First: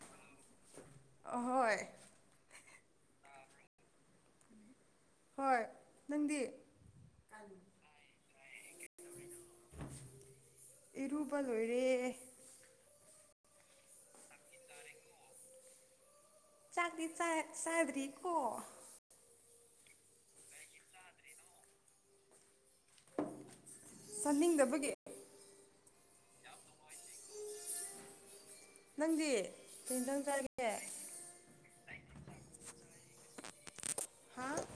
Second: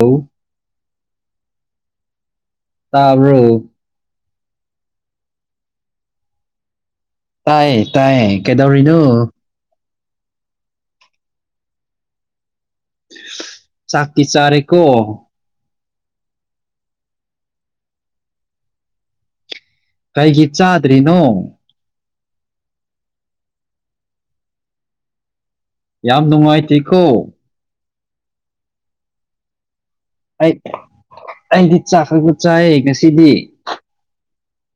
Hello ꯑꯍꯣꯏ ꯇꯥꯕ꯭ꯔꯣ ꯍꯣꯏ ꯅꯪꯗꯤ ꯇꯥꯏ ꯇꯥꯏꯌꯦ ꯀꯩꯗꯧꯔꯤꯅ‌ꯣ ꯏꯔꯨꯕ ꯂꯣꯏꯔꯦ ꯆꯥꯛꯇꯤ ꯆꯥꯔꯦꯀꯣ ꯆꯥꯥꯛꯇꯤ ꯆ ꯆꯥꯗ꯭ꯔꯤꯀꯣ ꯀꯩꯒꯤ ꯆꯥꯗ꯭ꯔꯤꯅꯣ ꯆꯅꯤꯡꯗꯕꯒꯤ ꯌꯥꯝ ꯅꯨꯡꯉꯥꯏꯇ‌ꯦꯀ‌ꯣ ꯅꯪꯗꯤ ꯀꯩ ꯏꯟꯖꯥꯡ ꯑꯩ ꯆꯥꯒꯦ ꯑꯩꯗꯤ ꯆꯥꯛ ꯈꯛꯇ ꯆꯥꯏꯌ‌ꯦ ꯉꯁꯤꯗꯤ ꯍꯥꯥ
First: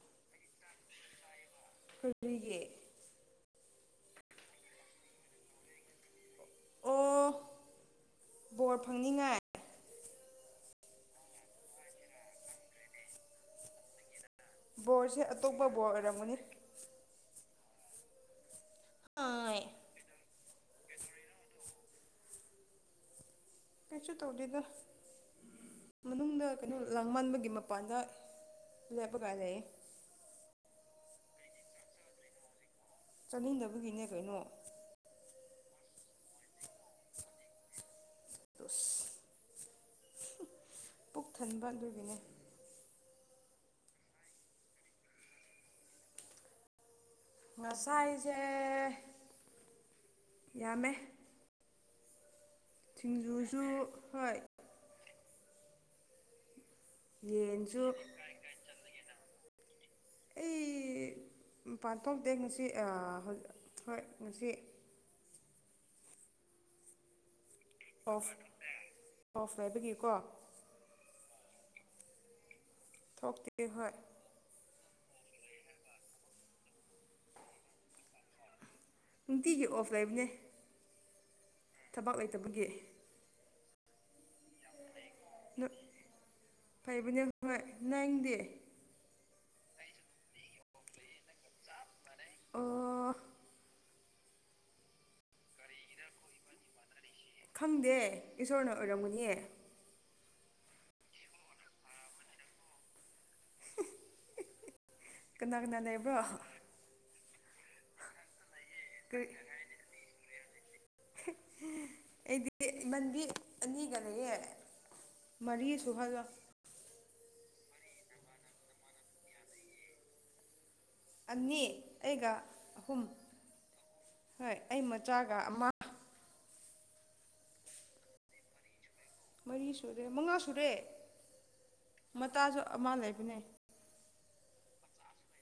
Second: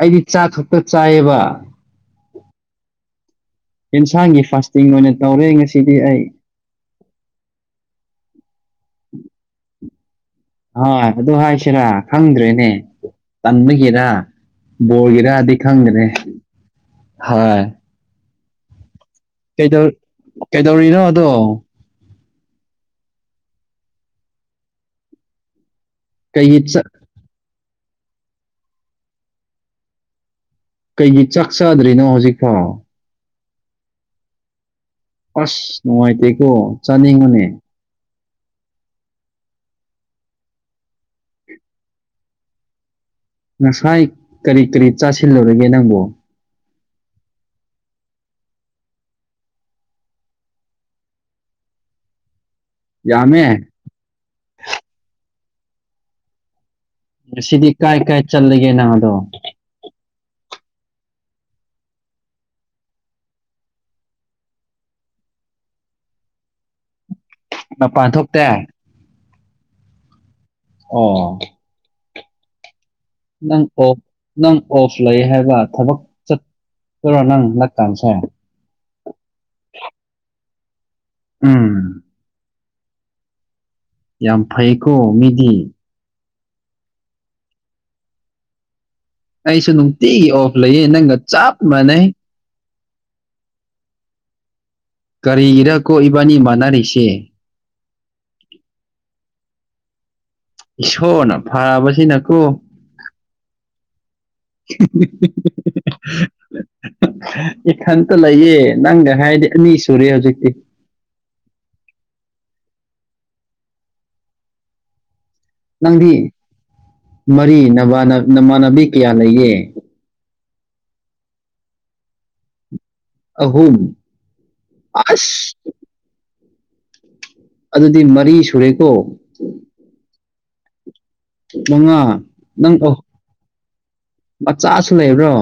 ꯑꯩꯗꯤ ꯆꯥꯛꯈꯛꯇ ꯆꯥꯏꯌꯦꯕ ꯀꯔꯤꯒꯤ ꯏꯟꯁꯥꯡꯒꯤ ꯐꯥꯁꯇꯤꯡ ꯑꯣꯏꯅ ꯇꯧꯔꯦ ꯉꯁꯤꯗꯤ ꯑꯩ ꯑꯣ ꯕꯣꯔ ꯐꯪꯅꯤꯡꯉꯥꯏ ꯍꯣꯏ ꯑꯗꯨ ꯍꯥꯏꯁꯤꯔꯥ ꯈꯪꯗ꯭ꯔꯦꯅꯦ ꯇꯟꯕꯒꯤꯔ ꯕꯣꯔꯁꯦ ꯕꯣꯒ‌ꯦꯔꯥꯗꯤ ꯑꯇꯣꯞꯄ ꯕꯣꯔ ꯈꯪꯗ꯭ꯔꯦ ꯑꯣꯏꯔꯝꯒꯅꯤ ꯍꯥꯏ ꯍꯣꯏ ꯀꯩꯗꯧ ꯀꯩꯗꯧꯔꯤꯅꯣ ꯑꯗꯣ ꯀꯩꯁꯨ ꯇꯧꯗ‌ꯦꯗ ꯃꯅꯨꯡꯗ ꯀꯩꯒꯤ ꯀꯩꯅ‌ꯣ ꯆꯥꯛ ꯂꯥꯛ ꯃꯟꯕꯒꯤ ꯃꯄꯥꯟꯗ ꯂꯦꯞꯄꯒ ꯂꯩꯌꯦ ꯀꯩꯒꯤ ꯆꯥꯛ ꯆꯥꯗ꯭ꯔꯤꯅꯣ ꯍꯧꯖꯤꯛꯐꯥꯎ ꯆꯠꯅꯤꯡꯗꯕꯒꯤꯅꯦ ꯀꯩꯅꯣ ꯑꯁ ꯅꯨꯡꯉꯥꯏꯇꯦꯀꯣ ꯆꯥꯅꯤꯡꯉꯅꯦ [unintelligible] ꯄꯨꯛ ꯊꯟꯕ ꯑꯗꯨꯒꯤꯅꯦ ꯉꯁꯥꯏ ꯀꯔꯤ ꯀꯔꯤ ꯆꯥꯁꯤꯜꯂꯨꯔꯒꯦ ꯅꯪꯕꯨ ꯉꯁꯥꯏꯁꯦ ꯌꯥꯝꯃꯦ ꯌꯥꯝꯃꯦ ꯁꯤꯡꯖꯨꯁꯨ ꯍꯣꯏ ꯁꯤꯗꯤ ꯌꯦꯟꯁꯨ ꯀꯥꯏ ꯀꯥꯏ ꯆꯠꯂꯒꯦ ꯅꯍꯥꯗꯣ ꯃꯄꯟ ꯄꯥꯟꯊꯣꯛꯇꯦ ꯉꯁꯤ ꯍꯣꯏ ꯉꯁꯤ ꯃꯄꯥꯟ ꯑꯣꯐ ꯊꯣꯛꯇꯦ ꯑꯣꯐ ꯍꯥꯏꯕꯒꯤꯀꯣ ꯑꯣ ꯊꯣꯛꯇꯦ ꯅꯪꯀꯣ ꯍꯣꯏ ꯅꯪ ꯑꯣꯐ ꯂꯩ ꯍꯥꯏꯕ ꯊꯕꯛ ꯆꯠꯇꯔꯣ ꯅꯪ [inaudible] ꯗꯥꯀꯥꯟꯁꯦ ꯅꯨꯡꯇꯤꯒꯤ ꯑꯣꯐ ꯂꯩꯕꯅꯦ ꯎꯝ ꯊꯕꯥꯛ ꯂꯩꯇꯕꯒꯤ ꯌꯥꯝ ꯐꯩꯀꯣ ꯃꯤꯗꯤ ꯐꯩꯕꯅꯦ ꯍꯣꯏ ꯅꯪꯗꯤ ꯑꯩꯁꯨ ꯅꯨꯡꯇꯤꯒꯤ ꯑꯣꯐ ꯂꯩꯌꯦ ꯅꯪꯒ ꯆꯞ ꯃꯥꯟꯅꯩ ꯑꯣ ꯀꯔꯤ ꯏꯔ ꯀꯣ ꯏꯕꯥꯅꯤ ꯃꯥꯟꯅꯔꯤꯁꯦ ꯈꯪꯗꯦ ꯏꯁꯣꯔꯅ ꯑꯣꯏꯔꯝꯒꯅꯤ ꯏꯁꯣꯔꯅ ꯐꯕꯁꯤꯅꯀꯣ ꯀꯅꯥ ꯀꯅꯥ ꯂꯩꯕ꯭ꯔꯣ [unintelligible] ꯏꯈꯟꯇ ꯂꯩꯌꯦ ꯅꯪꯒ ꯀꯔꯤ ꯍꯥꯏꯗꯤ ꯑꯅꯤ ꯁꯨꯔꯦ ꯍꯧꯖꯤꯛꯇꯤ ꯑꯩꯗꯤ ꯏꯃꯟꯕꯤ ꯑꯅꯤꯒ ꯂꯩꯌꯦ ꯃꯔꯤ ꯅꯪꯗꯤ ꯁꯨꯍꯜꯂꯣ ꯃꯔꯤ ꯅꯕꯥꯟ ꯅꯃꯥꯟꯅꯕꯤ ꯀꯌꯥ ꯂꯩꯌꯦ ꯑꯅꯤ ꯑꯩꯒ ꯑꯍꯨꯝ ꯑꯍꯨꯝ ꯍꯣꯏ ꯑꯩ ꯃꯆꯥꯒ ꯑꯁ ꯑꯃ ꯑꯗꯨꯗꯤ ꯃꯔꯤ ꯁꯨꯔꯦꯀꯣ ꯃꯔꯤ ꯁꯨꯔꯦ ꯃꯉꯥ ꯁꯨꯔꯦ ꯃꯉꯥ ꯃꯇꯥꯁꯨ ꯅꯪ ꯑꯃ ꯂꯩꯕꯅꯦ ꯃꯆꯥꯁꯨ ꯂꯩꯕ꯭ꯔꯣ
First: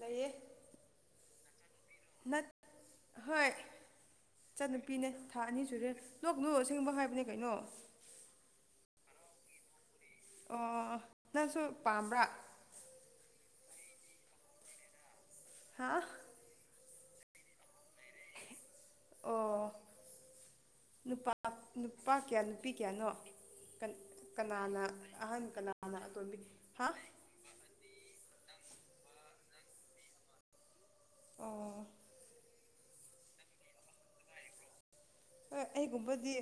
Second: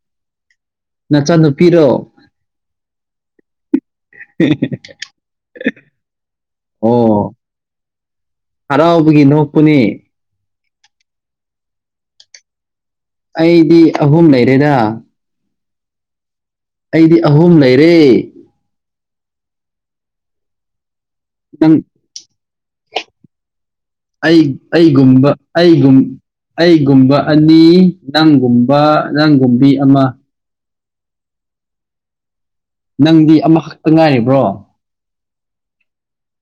ꯂꯩꯌꯦ ꯅꯆꯥ ꯅꯨꯨꯄꯤꯔꯣ ꯅꯠ ꯍꯣꯏ ꯆꯠ ꯅꯨꯨꯄꯤꯅꯦ ꯊꯥ ꯑꯅꯤ ꯁꯨꯔꯦ ꯂꯣꯛ ꯅꯨ ꯑꯁꯦꯡꯕ ꯍꯥꯏꯕꯅꯦ ꯑꯣ ꯀꯩꯅꯣ ꯍꯔꯥꯎꯕꯒꯤ ꯅꯣꯛꯄꯅꯤ ꯑꯣ ꯅꯪꯁꯨ ꯄꯥꯝꯕ꯭ꯔꯥ ꯑꯩꯗꯤ ꯑꯍꯨꯝ ꯂꯩꯔꯦꯗ ꯍꯥꯥ ꯑꯩꯗꯤ ꯑꯍꯨꯝ ꯂꯩꯔꯦ ꯑꯣ ꯅꯨꯄꯥ ꯅꯪ ꯅꯨ ꯅꯨꯄꯥ ꯀꯌꯥ ꯅꯨꯄꯤ ꯀꯌꯥꯅꯣ ꯑꯩ ꯀꯅꯥꯅ ꯑꯩꯒꯨꯝꯕ ꯑꯍꯟ ꯀꯅꯥꯅ ꯑꯩꯒꯨꯝ ꯑꯇꯣꯝꯕꯤ ꯍꯥ ꯑꯩꯒꯨꯝꯕ ꯑꯅꯤ ꯅꯪꯒꯨꯝꯕ ꯅꯪꯒꯨꯝꯕꯤ ꯑꯃ ꯑꯣ ꯅꯪꯗꯤ ꯑꯃꯈꯛꯇ ꯉꯥꯏꯔꯤꯕ꯭ꯔꯣ ꯍꯣꯏ ꯑꯩꯒꯨꯝꯕꯗꯤ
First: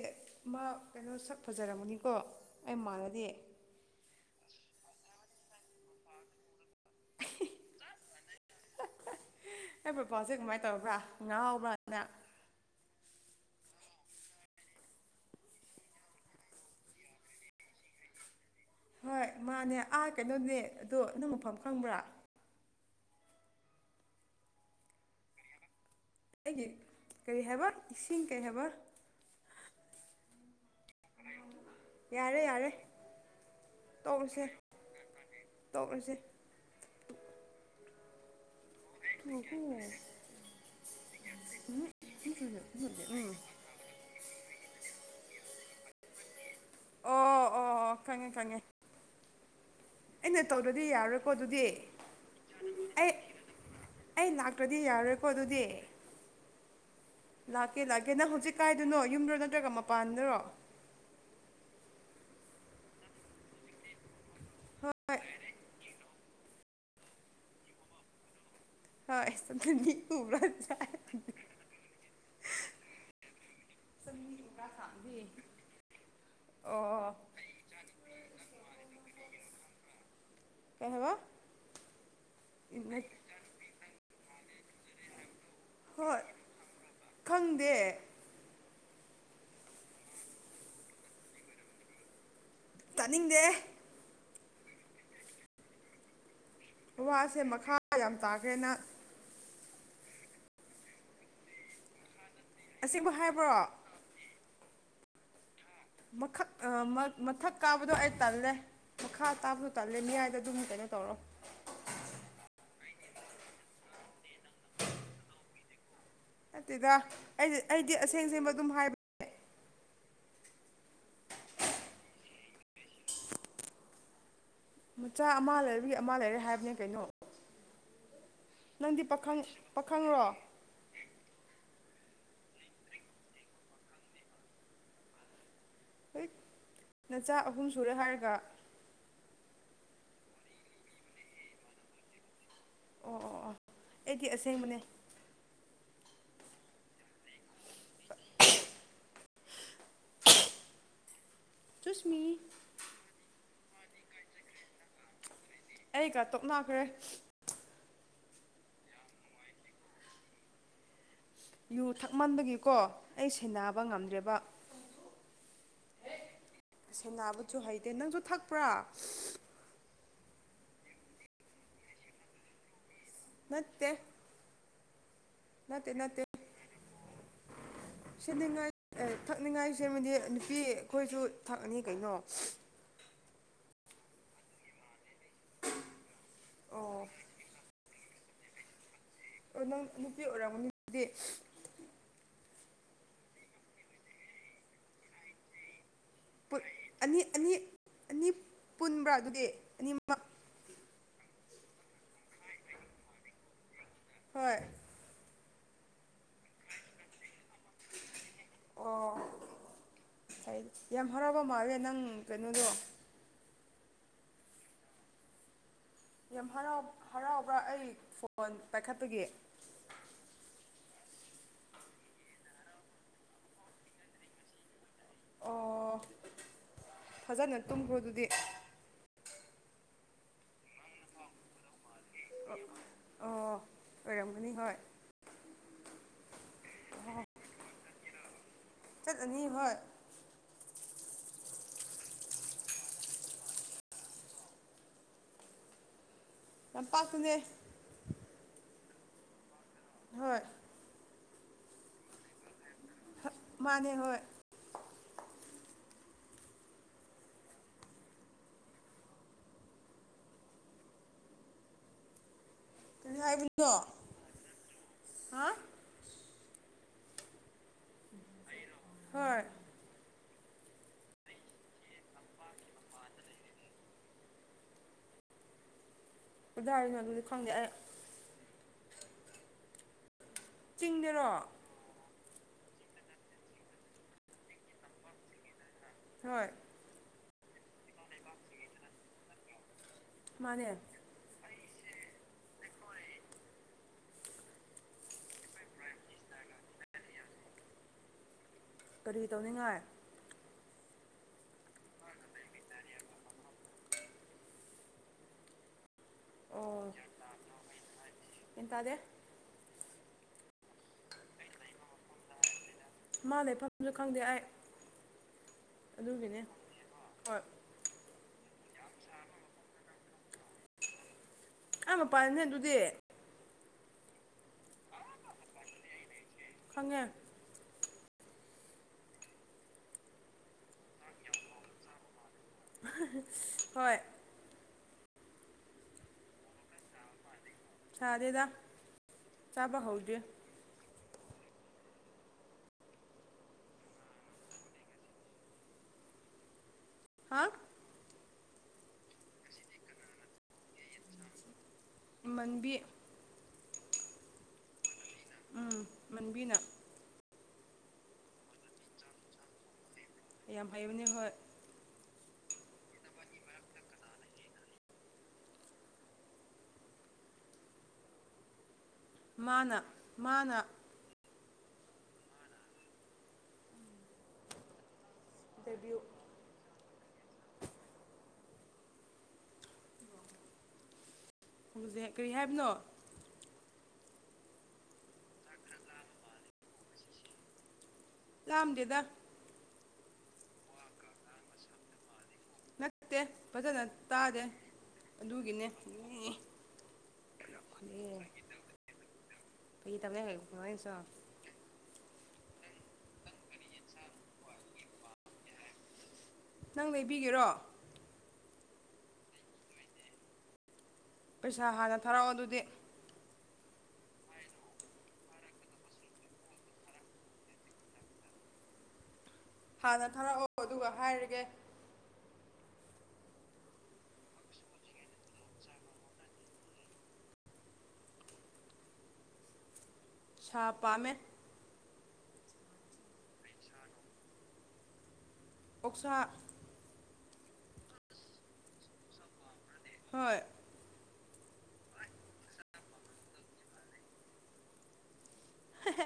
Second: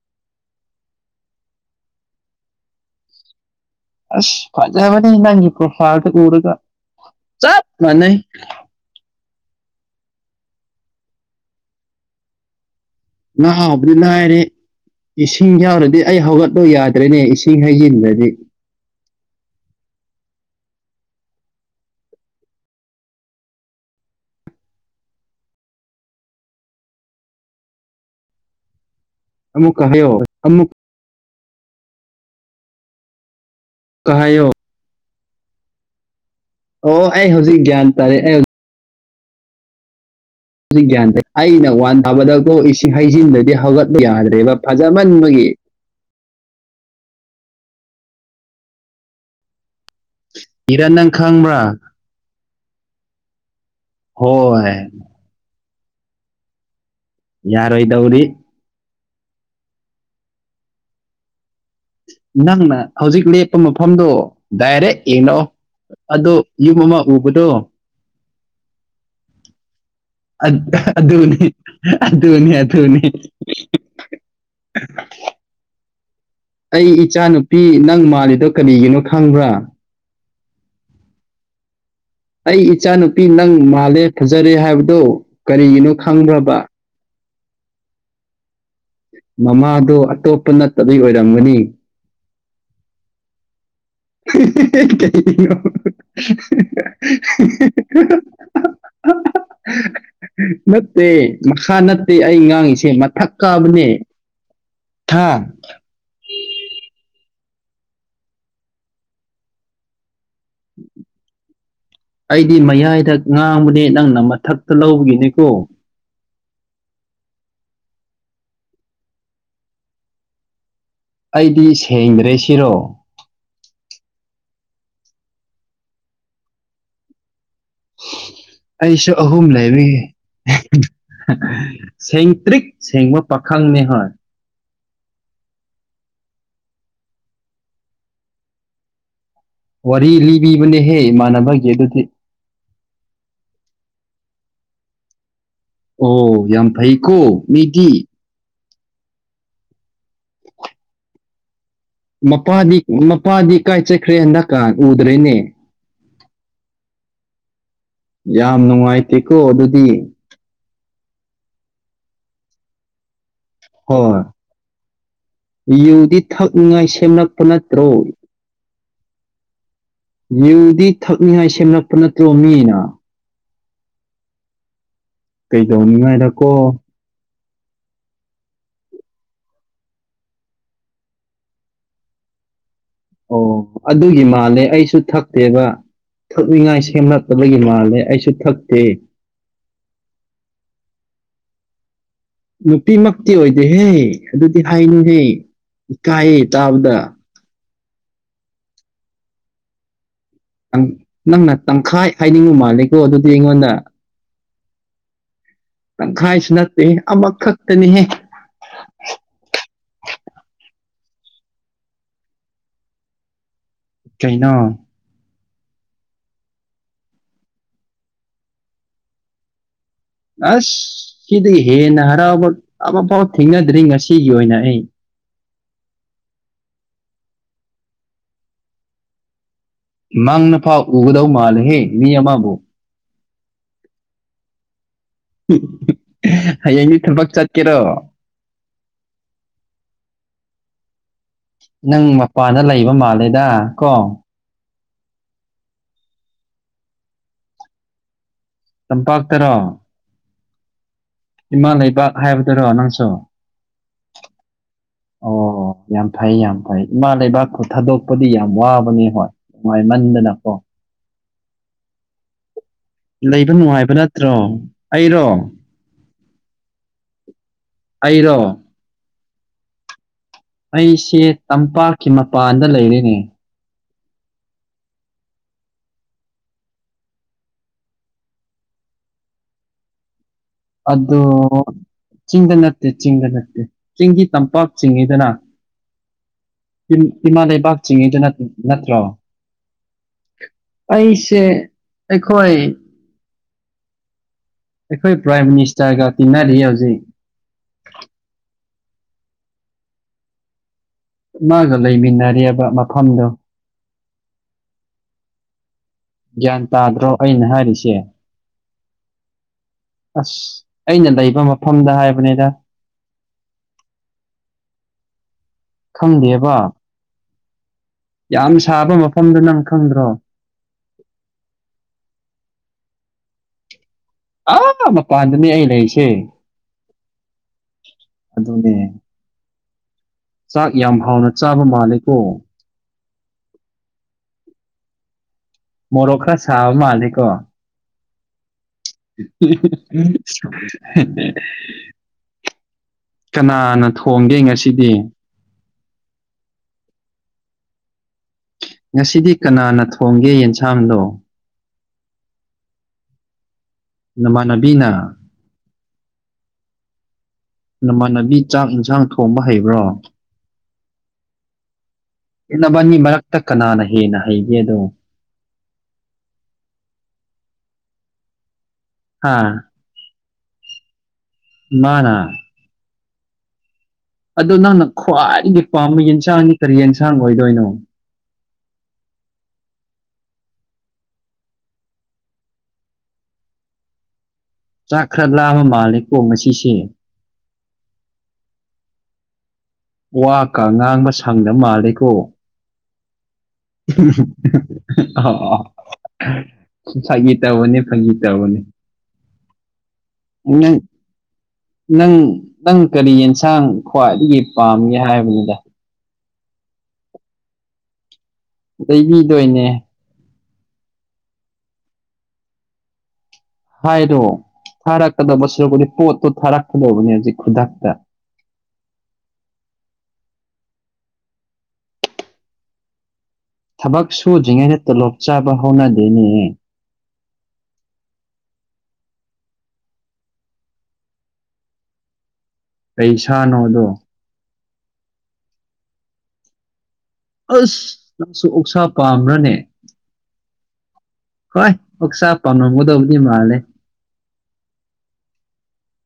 ꯃꯥ ꯀꯩꯅꯣ ꯁꯛ ꯐꯖꯔꯝꯕꯗꯤꯀꯣ ꯑꯩ ꯃꯥꯟꯅꯗꯤ ꯑꯁ ꯐꯖꯕꯅꯤ ꯅꯪꯀ꯭ꯔꯣ ꯐꯗ ꯎꯔꯒ ꯆꯞ ꯃꯥꯟꯅꯩ ꯑꯩ ꯕꯄꯁꯦ ꯀꯃꯥꯏꯅ ꯇꯧꯔꯕ꯭ꯔꯥ ꯉꯥꯎꯕ꯭ꯔꯅ [unintelligible] ꯍꯥꯏꯔꯅꯦ ꯏꯁꯤꯡ ꯌꯥꯎꯔꯗꯤ ꯑꯩ ꯍꯧꯒꯠꯂ ꯌꯥꯗ꯭ꯔꯦꯅꯦ ꯏꯁꯤꯡ ꯍꯩꯖꯤꯟꯗꯗꯤ ꯍꯣꯏ ꯃꯥꯅꯦ ꯑꯥ ꯀꯩꯅꯣꯅꯦ ꯑꯗꯣ ꯅ ꯃꯐꯝ ꯈꯪꯕ꯭ꯔꯥ ꯑꯩꯒꯤ ꯀꯔꯤ ꯍꯥꯏꯕ ꯏꯁꯤꯡ ꯀꯔꯤ ꯍꯥꯏꯕ ꯑꯃꯨꯛ ꯀ ꯍꯌꯣ ꯑꯃꯨꯛ ꯌꯥꯔꯦ ꯌꯥꯔꯦ ꯇꯧꯔꯨꯁꯦ ꯍꯥꯏꯌꯣ ꯇꯧ ꯀꯁꯦ ꯑꯣ ꯑꯩ ꯍꯧꯖꯤꯛ ꯒ꯭ꯌꯥꯟ ꯇꯥꯔꯦ ꯑꯩ ꯑꯩ ꯃꯈꯅ ꯍꯧꯖꯤꯛ ꯒ꯭ꯌꯥꯟ ꯇꯩ ꯑꯩꯅ ꯋꯥꯟ ꯊꯥꯕꯗꯣ ꯏꯁꯤꯡ ꯍꯩꯖꯤꯟꯕꯗꯤ ꯍꯧꯒꯠꯄ ꯌꯥꯗ꯭ꯔꯦꯕ ꯐꯖꯃꯟꯕꯒꯤ ꯑꯣ ꯑꯣ ꯑꯣ ꯈꯪꯉꯦ ꯈꯪꯉꯦ ꯑꯩꯅ ꯇꯧꯗꯗꯤ ꯏꯔꯥ ꯅꯪ ꯌꯥꯔꯣꯏꯀꯣ ꯈꯪꯕ꯭ꯔꯥ ꯑꯗꯨꯗꯤ ꯑꯩ ꯑꯩ ꯍꯣꯏ ꯂꯥꯛꯇ꯭ꯔꯗꯤ ꯌꯥꯔꯔꯣꯏꯀꯣ ꯑꯗꯨꯗꯤ ꯂꯥꯛꯀꯦ ꯂꯥꯛꯀꯦ ꯌꯥꯔꯣꯏꯗꯧꯔꯤ ꯅꯪ ꯍꯧꯖꯤꯛ ꯀꯥꯏꯗꯅꯣ ꯌꯨꯝꯗꯔꯣ ꯅꯠꯇ꯭ꯔꯒ ꯃꯄꯥꯟꯗꯔꯣ ꯅꯪꯅ ꯍꯧꯖꯤꯛ ꯂꯦꯞꯄ ꯃꯐꯝꯗꯣ ꯗꯥꯏꯔꯦꯛ ꯍꯣꯏ ꯌꯦꯡꯔꯛꯑꯣ ꯑꯗꯣ ꯌꯨꯝ ꯑꯃ ꯎꯕꯗꯣ [unintelligible] ꯑꯙꯨꯅꯤ ꯑꯙꯨꯅꯤ ꯆꯅꯤ ꯇꯀꯥ ꯊꯥꯡꯗꯦ ꯑꯩ ꯏꯆꯥ ꯅꯨꯨꯄꯤ ꯅꯪ ꯃꯥꯜꯂꯤꯗꯣ ꯀꯔꯤꯒꯤꯅꯣ ꯈꯪꯕ꯭ꯔꯥ ꯀꯩꯍꯋꯥ ꯑꯩ ꯏꯆꯥꯅꯨꯄꯤ ꯅꯪ ꯃꯥꯜꯂꯦ ꯐꯖꯔꯦ ꯍꯥꯏꯕꯗꯣ ꯀꯔꯤꯒꯤꯅꯣ ꯍꯣꯏ ꯈꯪꯕ꯭ꯔꯕ ꯈꯪꯗꯦ ꯃꯃꯥꯗꯣ ꯑꯇꯣꯞꯄ ꯅꯠꯇꯕꯩ ꯑꯣꯏꯔꯝꯒꯅꯤ ꯇꯥꯅꯤꯡꯗꯦ ꯀꯩꯅ ꯋꯥꯁꯦ ꯃꯈꯥ ꯌꯥꯝ ꯇꯥꯈ꯭ꯔꯦꯅ ꯅꯠꯇꯦ ꯃꯈꯥ ꯅꯠꯇꯦ ꯑꯩ ꯉꯥ ꯥꯡꯉꯁꯦ ꯑꯁꯦꯡꯕ ꯃꯊꯛ ꯍꯥꯏꯕ꯭ꯔꯣ ꯀꯥꯕꯅꯦ ꯊꯥꯡ ꯃꯛ ꯃꯊꯛ ꯀꯥꯕꯗꯣ ꯑꯩ ꯇꯜꯂꯦ ꯃꯈꯥ ꯇꯥꯕꯗꯨꯣ ꯇꯜꯂꯦ ꯃꯤꯌꯥꯏꯗ ꯑꯗꯨꯝ ꯀꯩꯅꯣ ꯇꯧꯔꯣ ꯑꯩꯗꯤ ꯃꯌꯥꯏꯗ ꯉꯥꯡꯕꯅꯦ ꯅꯪꯅ ꯃꯊꯛꯇ ꯂꯧꯕꯒꯤꯅꯤꯀꯣ ꯑꯗꯨꯠꯇꯦꯗ ꯑꯩꯗꯤ ꯑꯩꯗꯤ ꯑꯁꯦꯡꯁꯕ ꯑꯗꯨꯝ ꯍꯥꯏꯕ ꯑꯩꯗꯤ ꯁꯦꯡꯗ꯭ꯔꯦ ꯁꯤꯔꯣ ꯃꯆꯥ ꯑꯃ ꯂꯩꯔꯒꯤ ꯑꯃ ꯂꯩꯔꯦ ꯍꯥꯏꯕꯅꯦ ꯀꯩꯅꯣ ꯅꯪꯗꯤ ꯑꯩꯁꯨ ꯄꯥꯈꯪ ꯑꯍꯨꯝ ꯂꯩꯔꯤ ꯄꯥꯈꯪꯔꯣ ꯁꯦꯡꯇ꯭ꯔꯤꯛ ꯁꯦꯡꯕ ꯄꯥꯈꯪꯅꯦ ꯍꯣꯏ ꯍꯣꯏ ꯅꯆꯥ ꯑꯍꯨꯝ ꯁꯨꯔꯦ ꯍꯥꯏꯔꯒ ꯋꯥꯔꯤ ꯂꯤꯕꯤꯕꯅꯦꯍꯦ ꯏꯃꯥꯟꯅꯕꯒꯤ ꯑꯗꯨꯗꯤ ꯑꯣ ꯑꯣ ꯑꯣ ꯑꯩꯗꯤ ꯑꯁꯦꯡꯕꯅꯦ ꯑꯣ ꯌꯥꯝ ꯐꯩꯀꯣ ꯃꯤꯗꯤ ꯆꯨꯁꯃꯤ ꯃꯄꯥꯗꯤ ꯃꯄꯥꯗꯤ ꯀꯥꯏ ꯆꯠꯈ꯭ꯔꯦ ꯍꯟꯗꯛꯀꯥꯟ ꯎꯗ꯭ꯔꯦꯅꯦ ꯑꯩꯒ ꯇꯣꯞ ꯃꯈ꯭ꯔꯦ ꯌꯥꯝ ꯅꯨꯡꯉꯥꯏꯇꯦꯀꯣ ꯑꯗꯨꯗꯤ ꯌꯨ ꯊꯛꯃꯟꯕꯒꯤꯀꯣ ꯑꯩ ꯁꯦꯟꯅꯕ ꯍꯣꯏ ꯉꯝꯗ꯭ꯔꯦꯕ ꯌꯨꯗꯤ ꯊꯛꯅꯤꯉꯥꯏ ꯁꯦꯝꯂꯛꯄ ꯅꯠꯇ꯭ꯔꯣ ꯄꯨ꯭ꯔꯥ ꯌꯨꯗꯤ ꯊꯛꯅꯤꯉꯥꯏ ꯁꯦꯝꯂꯛꯄ ꯅꯠꯇ꯭ꯔꯣ ꯃꯤꯅ ꯠꯇꯦꯛ ꯀꯩ ꯇꯧꯅꯤꯡꯉꯥꯏꯔꯀꯣ ꯁꯅꯤꯡꯉꯥꯏ ꯊꯛꯅꯤꯡꯉꯥꯏ ꯁꯦꯝꯃꯗꯤ ꯅꯨꯄꯤ ꯑꯩꯈꯣꯏꯁꯨ ꯊꯛꯑꯅꯤ ꯀꯩꯅꯣ ꯑꯣ ꯑꯗꯨꯒꯤ ꯃꯥꯜꯂꯦ ꯑꯩꯁꯨ ꯊꯛꯇꯦꯕ ꯊꯛꯅꯤꯡꯉꯥꯏ ꯑꯣ ꯁꯦꯝꯂꯛꯇꯕꯒꯤ ꯃꯥꯜꯂꯦ ꯑꯩꯁꯨ ꯊꯛꯇꯦ ꯅꯪ ꯅꯨꯄꯤ ꯑꯣꯏꯔꯝꯒꯅꯤꯗꯤ ꯅꯨꯄꯤꯃꯛꯇꯤ ꯑꯣꯏꯗꯦꯍꯦ ꯑꯗꯨꯗꯤ ꯍꯥꯏꯅꯨꯍꯦ ꯏꯀꯥꯏꯌꯦ ꯇꯥꯕꯗ ꯑꯅꯤ ꯑꯅꯤ ꯑꯅꯤ ꯄꯨꯟꯕ꯭ꯔꯥ ꯑꯗꯨꯗꯤ ꯑꯅꯤꯃꯛ ꯅꯪꯅ ꯇꯪꯈꯥꯏ ꯍꯥꯏꯅꯤꯡꯕ ꯃꯥꯜꯂꯦꯀꯣ ꯑꯗꯨꯗꯤ ꯑꯩꯉꯣꯟꯗ ꯍꯣꯏ ꯇꯪꯈꯥꯏꯁꯨ ꯅꯠꯇꯦ ꯑꯃꯈꯛꯇꯅꯤꯍꯦ ꯑꯣ ꯐ ꯌꯥꯝ ꯍꯔꯥꯎꯕ ꯃꯥꯂꯦ ꯅꯪ ꯀꯩꯅꯣꯗꯣ ꯀꯩꯅꯣ ꯌꯥꯝ ꯍꯔꯥꯎ ꯍꯔꯥꯎꯕ꯭ꯔꯥ ꯑꯩ ꯐꯣꯟ ꯄꯥꯏꯈꯠꯄꯒꯤ ꯑꯁ ꯁꯤꯗꯤ ꯍꯦꯟꯅ ꯍꯔꯥꯎꯕꯕꯐꯥꯎ ꯊꯦꯡꯅꯗ꯭ꯔꯤ ꯉꯁꯤꯒꯤ ꯑꯣꯏꯅ ꯑꯩ ꯑꯣ ꯐꯖꯅ ꯇꯨꯝꯈ꯭ꯔꯣ ꯑꯗꯨꯗꯤ ꯅꯪꯅ ꯐꯥꯎ ꯎꯒꯗꯧ ꯃꯥꯜꯂꯍꯦ ꯃꯤ ꯑꯃ ꯑꯣ ꯑꯣꯏꯔꯝꯒꯅꯤ ꯍꯣꯏ ꯍꯌꯦꯡꯗꯤ ꯊꯕꯛ ꯆꯠꯀꯦꯔꯣ ꯆꯠꯅꯤ ꯍꯣꯏ ꯅꯪ ꯃꯄꯥꯟꯗ ꯂꯩꯕ ꯃꯥꯜꯂꯦꯗ ꯀꯣ ꯂꯝꯄꯥꯛꯇꯅꯦ ꯂꯝꯄꯥꯛ ꯇꯔꯣ ꯍꯣꯏ ꯏꯃꯥ ꯂꯩꯕꯥꯛ ꯍꯥꯏꯕꯗꯨꯔꯣ ꯅꯪꯁꯨ ꯃꯥꯅꯦ ꯍꯣꯏ ꯑꯣ ꯑꯣ ꯌꯥꯝ ꯐꯩ ꯌꯥꯝ ꯐꯩ ꯏꯃꯥ ꯂꯩꯕꯥꯛꯄꯨ ꯊꯥꯗꯣꯛꯄꯗꯤ ꯌꯥꯝ ꯋꯥꯕꯅꯤ ꯍꯣꯏ ꯅꯨꯡꯉꯥꯏꯃꯟꯗꯅꯀꯣ ꯀꯔꯤ ꯂꯩꯕ ꯍꯥꯏꯕꯅꯣ ꯅꯨꯡꯉꯥꯏꯕ ꯅꯠꯇ꯭ꯔꯣ ꯑꯩꯔꯣ ꯍꯥ ꯑꯩꯔꯣ ꯍꯣꯏ ꯑꯩꯁꯦ ꯇꯝꯄꯥꯛꯀꯤ ꯃꯄꯥꯟꯗ ꯂꯩꯔꯦꯅꯦ ꯀꯗꯥꯥꯏꯅꯣ ꯑꯗꯨꯗꯤ ꯈꯪꯗꯦ ꯑꯩ ꯑꯗꯣ ꯆꯤꯡꯗꯔꯣ ꯆꯤꯡꯗ ꯅꯠꯇꯦ ꯆꯤꯡꯗ ꯅꯠꯇꯦ ꯆꯤꯡꯗꯤ ꯇꯝꯄꯥꯛ ꯆꯤꯡꯉꯤꯗꯅ ꯍꯣꯏ ꯏꯃꯥ ꯂꯩꯕꯥꯛ ꯆꯤꯡꯉꯤꯗꯅ ꯅꯠꯇ꯭ꯔꯣ ꯃꯥꯅꯦ ꯑꯩꯁꯦ ꯑꯩꯈꯣꯏ ꯑꯩꯈꯣꯏ ꯄ꯭ꯔꯥꯏꯝ ꯃꯤꯅꯤꯁꯇꯔꯒ ꯇꯤꯟꯅꯔꯤ ꯍꯧꯖꯤꯛ ꯀꯔꯤ ꯇꯧꯅꯤꯡꯉꯥꯏ ꯃꯥꯒ ꯂꯩꯃꯤꯟꯅꯔꯦꯕ ꯃꯐꯝꯗꯣ ꯒ꯭ꯌꯥꯟ ꯇꯥꯗ꯭ꯔꯣ ꯑꯩꯅ ꯍꯥꯏꯔꯤꯁꯦ ꯒꯌ꯭ꯥꯟ ꯇꯥꯗꯦ ꯑꯁ ꯑꯩꯅ ꯂꯩꯕ ꯃꯐꯝꯗ ꯍꯥꯏꯕꯅꯤꯗ ꯃꯥꯂꯩꯐꯝꯁꯨ ꯈꯪꯗꯦ ꯑꯩ ꯑꯗꯨꯒꯤꯅꯦ ꯈꯪꯗꯦꯕ ꯍꯣꯏ ꯌꯥꯝ ꯁꯥꯕ ꯃꯐꯝꯗꯨ ꯅꯪ ꯈꯪꯗ꯭ꯔꯣ ꯑ ꯃꯄꯥꯟꯅꯦ ꯑꯗꯨꯗꯤ ꯑꯥ ꯃꯄꯥꯟꯗꯅꯦ ꯑꯩ ꯂꯩꯔꯤꯁꯦ ꯈꯉꯦ ꯑꯗꯨꯅꯦ ꯆꯥꯛ ꯌꯥꯝ ꯍꯥꯎꯅ ꯆꯥꯕ ꯃꯥꯜꯂꯦꯀꯣ [unintelligible] ꯍꯣꯏ ꯃꯣꯔꯣꯛ ꯈ ꯁꯥꯕ ꯃꯥꯜꯂꯦꯀꯣ ꯁꯥꯗꯦꯗ ꯆꯥꯕ ꯍꯧꯗ꯭ꯔꯤ [unintelligible] ꯀꯅꯥꯅ ꯊꯣꯡꯒꯦ ꯉꯁꯤꯗꯤ ꯍꯥ ꯉꯁꯤꯗꯤ ꯀꯅꯥꯅ ꯊꯣꯡꯒꯦ ꯌꯦꯟꯁꯥꯡꯗꯣ ꯃꯟꯕꯤ ꯅꯃꯥꯟꯅꯕꯤꯅ ꯎꯝ ꯃꯟꯕꯤꯅ ꯅꯃꯥꯟꯅꯕꯤ ꯆꯥꯛ ꯏꯟꯁꯥꯡ ꯊꯣꯡꯕ ꯍꯩꯕ꯭ꯔꯣ ꯌꯥꯝ ꯍꯩꯕꯅꯦ ꯍꯣꯏ ꯏꯅꯕꯅꯤ ꯃꯔꯛꯇ ꯀꯅꯥꯅ ꯍꯦꯟꯅ ꯍꯩꯒꯦꯗꯣ ꯍꯥ ꯃꯥꯅ ꯃꯥꯅ ꯃꯥꯅꯥ ꯑꯗꯣ ꯅꯪꯅ ꯈ꯭ꯋꯥꯏꯗꯒꯤ ꯏꯟꯇꯔꯚꯤꯌꯨ ꯄꯥꯝꯕ ꯌꯦꯟꯁꯥꯡ ꯀꯔꯤ ꯌꯦꯟꯁꯥꯡ ꯑꯣꯏꯗꯣꯏꯅꯣ ꯍꯧꯖꯤꯛ ꯀꯔꯤ ꯍꯥꯏꯕꯅꯣ ꯆꯥꯛ ꯈꯔ ꯂꯥꯕ ꯃꯥꯜꯂꯦꯀꯣ ꯉꯁꯤꯁꯦ ꯂꯥꯛꯑꯗꯦꯗ ꯋꯥꯀ ꯉꯥꯡꯕ ꯁꯪꯗ ꯃꯥꯜꯂꯤꯀꯣ ꯐꯠꯇꯦ ꯐꯖꯅ ꯇꯥꯗꯦ ꯑꯗꯨꯒꯤꯅꯦ ꯁ ꯁꯥꯥꯏꯒꯤ ꯇꯧꯕꯅꯤ ꯐꯪꯒꯤ ꯇꯧꯕꯅꯤ ꯐꯒꯤ ꯇꯧ ꯅꯪ [unintelligible] ꯅꯪ ꯅꯪ ꯀꯔꯤ ꯌꯦꯟꯁꯥꯡ ꯈ꯭ꯋꯥꯏꯗꯒꯤ ꯄꯥꯝꯒꯦ ꯍꯥꯏꯕꯅꯤꯗ ꯅꯪ ꯂꯩꯕꯤꯒꯦꯔꯣ ꯂꯩꯕꯤꯗꯣꯏꯅꯦ ꯄꯩꯁꯥ ꯍꯥꯟꯅ ꯊꯥꯔꯛꯑꯣ ꯑꯗꯨꯗꯤ ꯍꯥꯏꯔꯣ ꯊꯥꯔꯛꯀꯗꯕ ꯁꯔꯨꯄꯗꯤ ꯄꯣꯠꯇꯣ ꯊꯥꯔꯛꯀꯗꯧꯕꯅꯤ ꯍꯧꯖꯤꯛ ꯈꯨꯗꯛꯇ ꯍꯥꯟꯅ ꯊꯥꯔꯛꯑꯣ ꯑꯗꯨꯒ ꯍꯥꯏꯔꯒꯦ ꯊꯕꯛ ꯁꯨꯗ꯭ꯔꯤꯉꯩꯗ ꯇꯣꯂꯣꯞ ꯆꯥꯕ ꯍꯧꯅꯗꯦꯅꯦ ꯁꯥ ꯄꯥꯝꯃꯦꯠ ꯀꯩ ꯁꯥꯥꯅꯣꯗꯣ ꯑꯣꯛꯁꯥ ꯑꯁ ꯅꯪꯁꯨ ꯑꯣꯛꯁꯥ ꯄꯥꯝꯕ꯭ꯔꯅꯦ꯫ ꯍꯣꯏ ꯍꯣꯏ ꯑꯣꯛꯁꯥ ꯄꯥꯝꯅꯝꯒꯗꯧꯕꯗꯤ ꯃꯥꯜꯂꯦ ꯍꯥ‌ ꯍꯥ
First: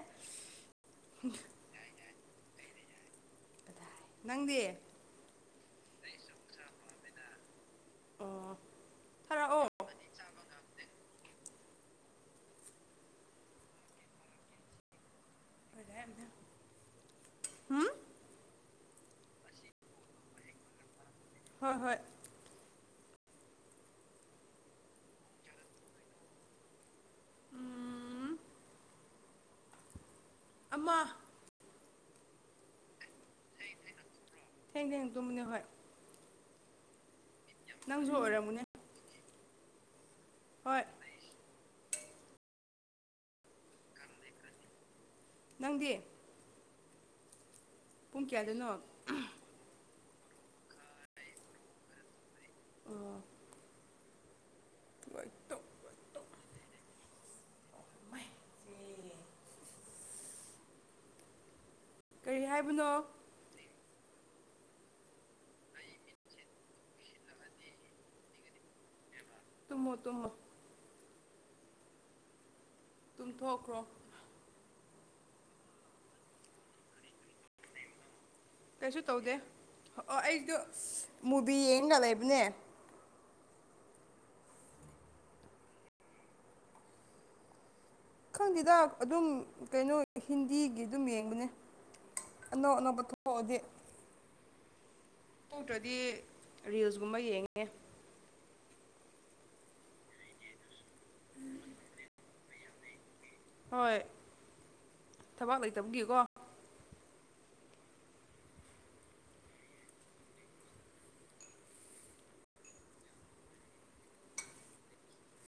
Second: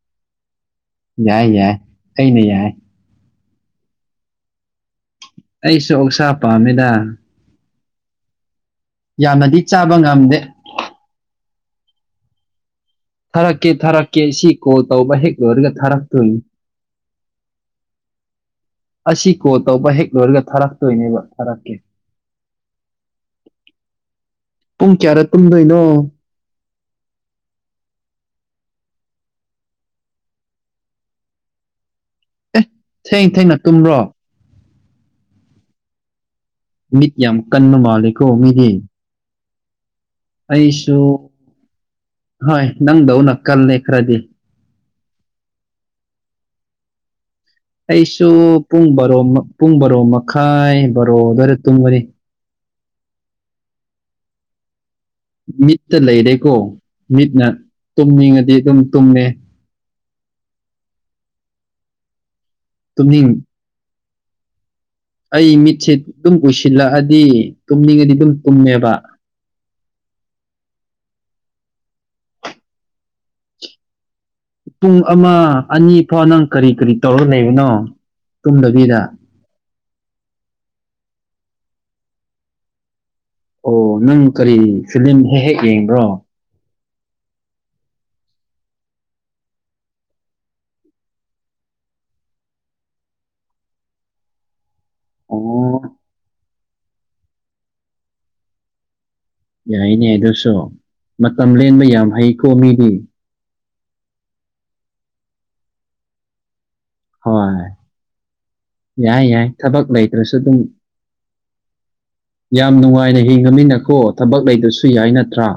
ꯌꯥꯏ ꯌꯥꯏ ꯑꯩꯅ ꯌꯥꯏ꯫ ꯅꯪꯗꯤ ꯑꯩꯁꯨ ꯑꯣꯛꯁꯥ ꯄꯥꯝꯃꯤꯗ꯫ ꯑꯣ ꯌꯥꯝꯅꯗꯤ ꯊꯥꯔꯛꯑꯣ ꯆꯥꯕ ꯉꯝꯗꯦ ꯊꯥꯔꯛꯀꯦ ꯊꯥꯔꯛꯀꯦ ꯁꯤ ꯀꯣꯜ ꯇꯧꯕ ꯍꯦꯛ ꯂꯣꯏꯔꯒ ꯊꯥꯔꯛꯇꯣꯏꯅꯤ꯫ ꯑꯁꯤ ꯀꯣ ꯇꯧꯕ ꯍꯦꯛ ꯂꯣꯏꯔꯒ ꯊꯥꯔꯛꯇꯣꯏꯅꯦꯕ ꯔꯛꯀꯦ ꯍꯣꯏ ꯍꯣꯏ ꯄꯨꯡ ꯀꯌꯥꯔꯦ ꯇꯨꯝꯗꯣꯏꯅꯣ ꯑꯃ ꯑꯦ ꯊꯦꯡ ꯊꯦꯡꯅ ꯇꯨꯝꯕ꯭ꯔꯣ꯫ ꯊꯦꯡ ꯊꯦꯡ ꯇꯝꯕꯅꯤ ꯍꯣꯏ꯫ ꯃꯤꯗꯤ ꯌꯥꯝ ꯀꯟꯅ ꯅꯪꯁꯨ ꯃꯥꯜꯂꯦꯀꯣ ꯑꯣꯏꯔꯝꯒꯅꯦ ꯃꯤꯗꯤ ꯍꯣꯏ ꯑꯩꯁꯨ ꯍꯣꯏ ꯅꯪꯗꯧꯅ ꯀꯜꯂꯦ ꯈꯔꯗꯤ꯫ ꯅꯪꯗꯤ ꯄꯨꯡ ꯑꯩꯁꯨ ꯀꯌꯥꯗꯅꯣ ꯄꯨꯡ ꯕꯥꯔꯣ ꯃ ꯄꯨꯡ ꯕꯔꯣ ꯃꯈꯥꯏ ꯕꯔꯣ ꯑꯗꯨꯋꯥꯏꯗ ꯇꯨꯝꯕꯅꯤ꯫ ꯑꯣ ꯃꯤꯠꯇ ꯂꯩꯔꯦꯀꯣ ꯃꯤꯠꯅ ꯇꯨꯝꯅꯤꯡꯉꯗꯤ ꯑꯗꯨꯝ ꯇꯨꯝꯃꯦ ꯀꯔꯤ ꯍꯥꯏꯕꯅꯣ ꯇꯨꯝꯅꯤꯡ ꯑꯩ ꯃꯤꯠꯁꯦ ꯑꯗꯨꯝ ꯎꯁꯤꯜꯂꯛꯑꯗꯤ ꯇꯨꯝꯅꯤꯡꯉꯗꯤ ꯑꯗꯨꯝ ꯇꯨꯝꯃꯦꯕ ꯇꯨꯝꯃꯣ ꯇꯨꯝꯃꯣ ꯇꯨꯝꯊꯣꯛꯈ꯭ꯔꯣ ꯄꯨꯡ ꯑꯃ ꯑꯅꯤ ꯐꯥꯎ ꯅꯪ ꯀꯔꯤ ꯀꯔꯤ ꯇꯧꯔ ꯂꯩꯔꯤꯅꯣ ꯀꯩꯁꯨ ꯇꯧꯗꯦ ꯍ ꯑꯣ ꯑꯩꯗꯣ ꯃꯨꯕꯤ ꯌꯦꯡꯉ ꯂꯩꯕꯅꯦ ꯑꯣ ꯅꯪ ꯀꯔꯤ ꯐꯤꯂꯤꯂꯝ ꯍꯦꯛ ꯍꯦꯛ ꯌꯦꯡꯕ꯭ꯔꯣ ꯈꯪꯗꯦꯗ ꯑꯗꯨꯝ ꯀꯩꯅꯣ ꯍꯤꯟꯗꯤꯒꯤ ꯑꯗꯨꯝ ꯌꯦꯡꯕꯅꯦ ꯑꯅꯧ ꯑꯅꯧꯕ ꯊꯣꯛꯑꯣꯗꯤ ꯑꯣ ꯊꯣꯛꯇ꯭ꯔꯗꯤ ꯔꯤꯜꯁꯀꯨꯝꯕ ꯌꯦꯡꯉꯦ꯫ ꯌꯥꯏꯅꯦ ꯑꯗꯨꯁꯨ ꯃꯇꯝ ꯂꯦꯟꯕ ꯌꯥꯝ ꯍꯩꯀꯣ ꯃꯤꯗꯤ꯫ ꯍꯣꯏ ꯊꯕꯥꯛ ꯂꯩꯇꯕꯒꯤꯀꯣ ꯍꯣꯏ ꯌꯥꯏ ꯌꯥꯏ ꯊꯕꯛ ꯂꯩꯇ꯭ꯔꯁꯨ ꯑꯗꯨꯝ꯫ ꯌꯥꯝ ꯅꯨꯡꯉꯥꯏꯅ ꯍꯤꯡꯃꯤꯟꯅꯈꯣ ꯊꯕꯛ ꯂꯩꯇ꯭ꯔꯁꯨ ꯌꯥꯏ ꯅꯠꯇ꯭ꯔꯥ꯫